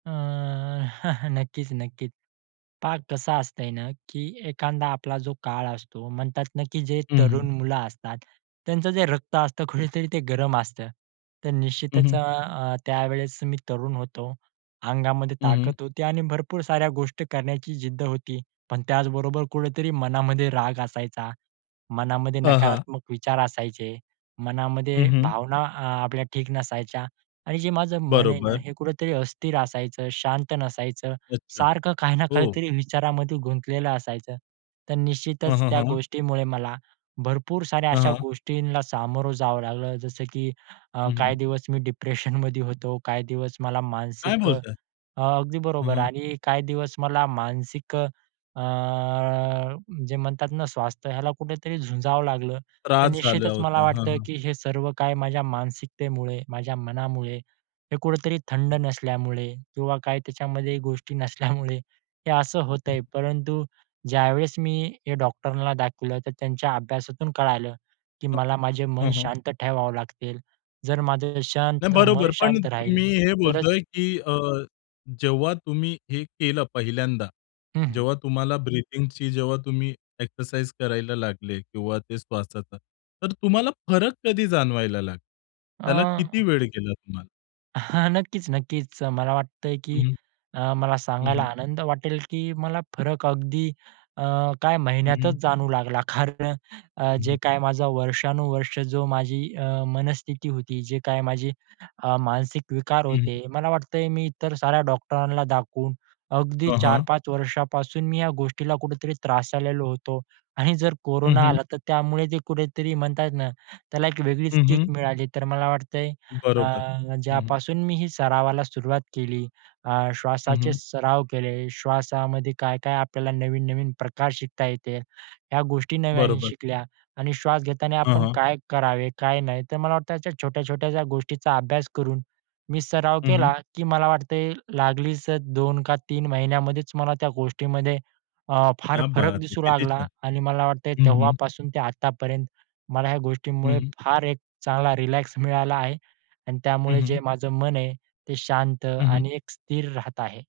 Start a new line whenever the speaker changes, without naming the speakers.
अ, नक्कीच-नक्कीच. पहा कसं असतं आहे ना, की एखादा आपला जो काळ असतो, म्हणतात ना, की जे
हं, हं.
तरुण मुलं असतात, त्यांचं जे रक्त असतं, कुठेतरी ते गरम असतं. तर
हं,
निश्चितच
हं.
अ, अ, त्यावेळेस मी तरुण होतो. अंगामध्ये
हं, हं.
ताकद होती आणि भरपूर साऱ्या गोष्टी करण्याची जिद्द होती. पण त्याचबरोबर कुठेतरी मनामध्ये राग असायचा. मनामध्ये
हां, हां.
नकारात्मक विचार असायचे,
हं,
मनामध्ये
हं.
भावना अ, आपल्या ठीक नसायच्या आणि जे माझं मन आहे ना,
बरोबर.
हे कुठेतरी अस्थिर असायचं. शांत नसायचं,
अच्छा,
सारखं काही ना
हो.
काहीतरी विचारामध्ये गुंतलेलं असायचं. तर
हं,
निश्चितच
हं,
त्या
हं.
गोष्टीमुळे मला भरपूर साऱ्या
हां,
अशा
हां.
गोष्टींना सामोरं जावं लागलं. जसं, की अ,
हं, हं.
काही दिवस मी डिप्रेशनमध्ये होतो. काही दिवस मला
काय
मानसिक अ
बोलताय?
अ, ...अगदी
हं,
बरोबर
हं.
आणि काही दिवस मला मानसिक अ, अ, जे म्हणतात ना, स्वास्थ्य ह्याला कुठेतरी झुंजावं लागलं. तर
त्रास झाला
निश्चितच मला
होता. हं,
वाटतं,
हं.
की हे सर्व काही माझ्या मानसिकतेमुळे, माझ्या मनामुळे, हे कुठेतरी थंड
हं.
नसल्यामुळे, किंवा काही त्याच्यामध्ये गोष्टी नसल्यामुळे हे असं होतं
हं.
आहे. परंतु ज्यावेळेस मी हे डॉक्टरांना दाखवलं, तर त्यांच्या अभ्यासातून कळालं, की
हं.
मला माझे मन
हं, हं.
शांत ठेवावं लागतील, जर माझं
नाही
शांत मन
बरोबर. पण
शांत राहील
मी हे
तरच
बोलतोय, की अ, जेव्हा तुम्ही हे केलं पहिल्यांदा,
हं, हं.
जेव्हा तुम्हाला ब्रीथिंगची, जेव्हा तुम्ही एक्सरसाइज करायला लागले, किंवा ते श्वासाचा. तर तुम्हाला फरक कधी जाणवायला लागला? त्याला किती
अं
वेळ गेला तुम्हाला?
हां, नक्कीच-नक्कीच. मला वाटतं आहे, की
हं.
अ, मला
हं,
सांगायला
हं.
आनंद वाटेल, की मला फरक अगदी अ, काही
हं,
महिन्यातचं
हं.
जाणवू लागला कारण अ, अ,
हं,
जे
हं.
काही माझा वर्षानुवर्ष जो माझी अ, मनस्थिती होती. जे काही माझी अ, मानसिक विकार
हं, हं.
होते, मला वाटतं आहे, मी इतर साऱ्या डॉक्टरांना दाखवून, अगदी
हां,
चार
हां.
पाच वर्षांपासून मी या गोष्टीला कुठेतरी त्रासलेलो होतो. आणि जर
हं,
कोरोना
हं.
आला, तर त्यामुळे ते कुठेतरी म्हणतात ना, त्याला एक वेगळीच
हं,
किक
हं.
मिळाली. तर मला वाटतं आहे,
बरोबर.
अ,
हं, हं.
ज्यापासून मी ही सरावाला सुरुवात केली, अ,
हं,
श्वासाचे
हं.
सराव केले, श्वासामध्ये काय-काय आपल्याला नवीन-नवीन प्रकार शिकता येते. ह्या गोष्टी नव्याने
बरोबर.
शिकल्या आणि श्वास घेताना
हां,
आपण
हां.
काय करावे, काय नाही. तर मला वाटतं अशा छोट्या-छोट्या ज्या गोष्टींचा अभ्यास करून मी सराव
हं, हं.
केला, की मला वाटतंय लागलीच अ, 2 का 3 महिन्यांमध्येच मला त्या गोष्टींमध्ये अ, फार
क्या
फरक
बात है!
दिसू
किती
लागला.
छान.
आणि मला वाटतं आहे,
हं, हं.
तेव्हापासून ते आतापर्यंत मला ह्या गोष्टींमुळे
हं.
फार एक चांगला रिलॅक्स मिळाला आहे. आणि
हं,
त्यामुळे जे
हं.
माझं मन आहे, ते शांत
हं,
आणि
हं.
एक स्थिर राहत आहे.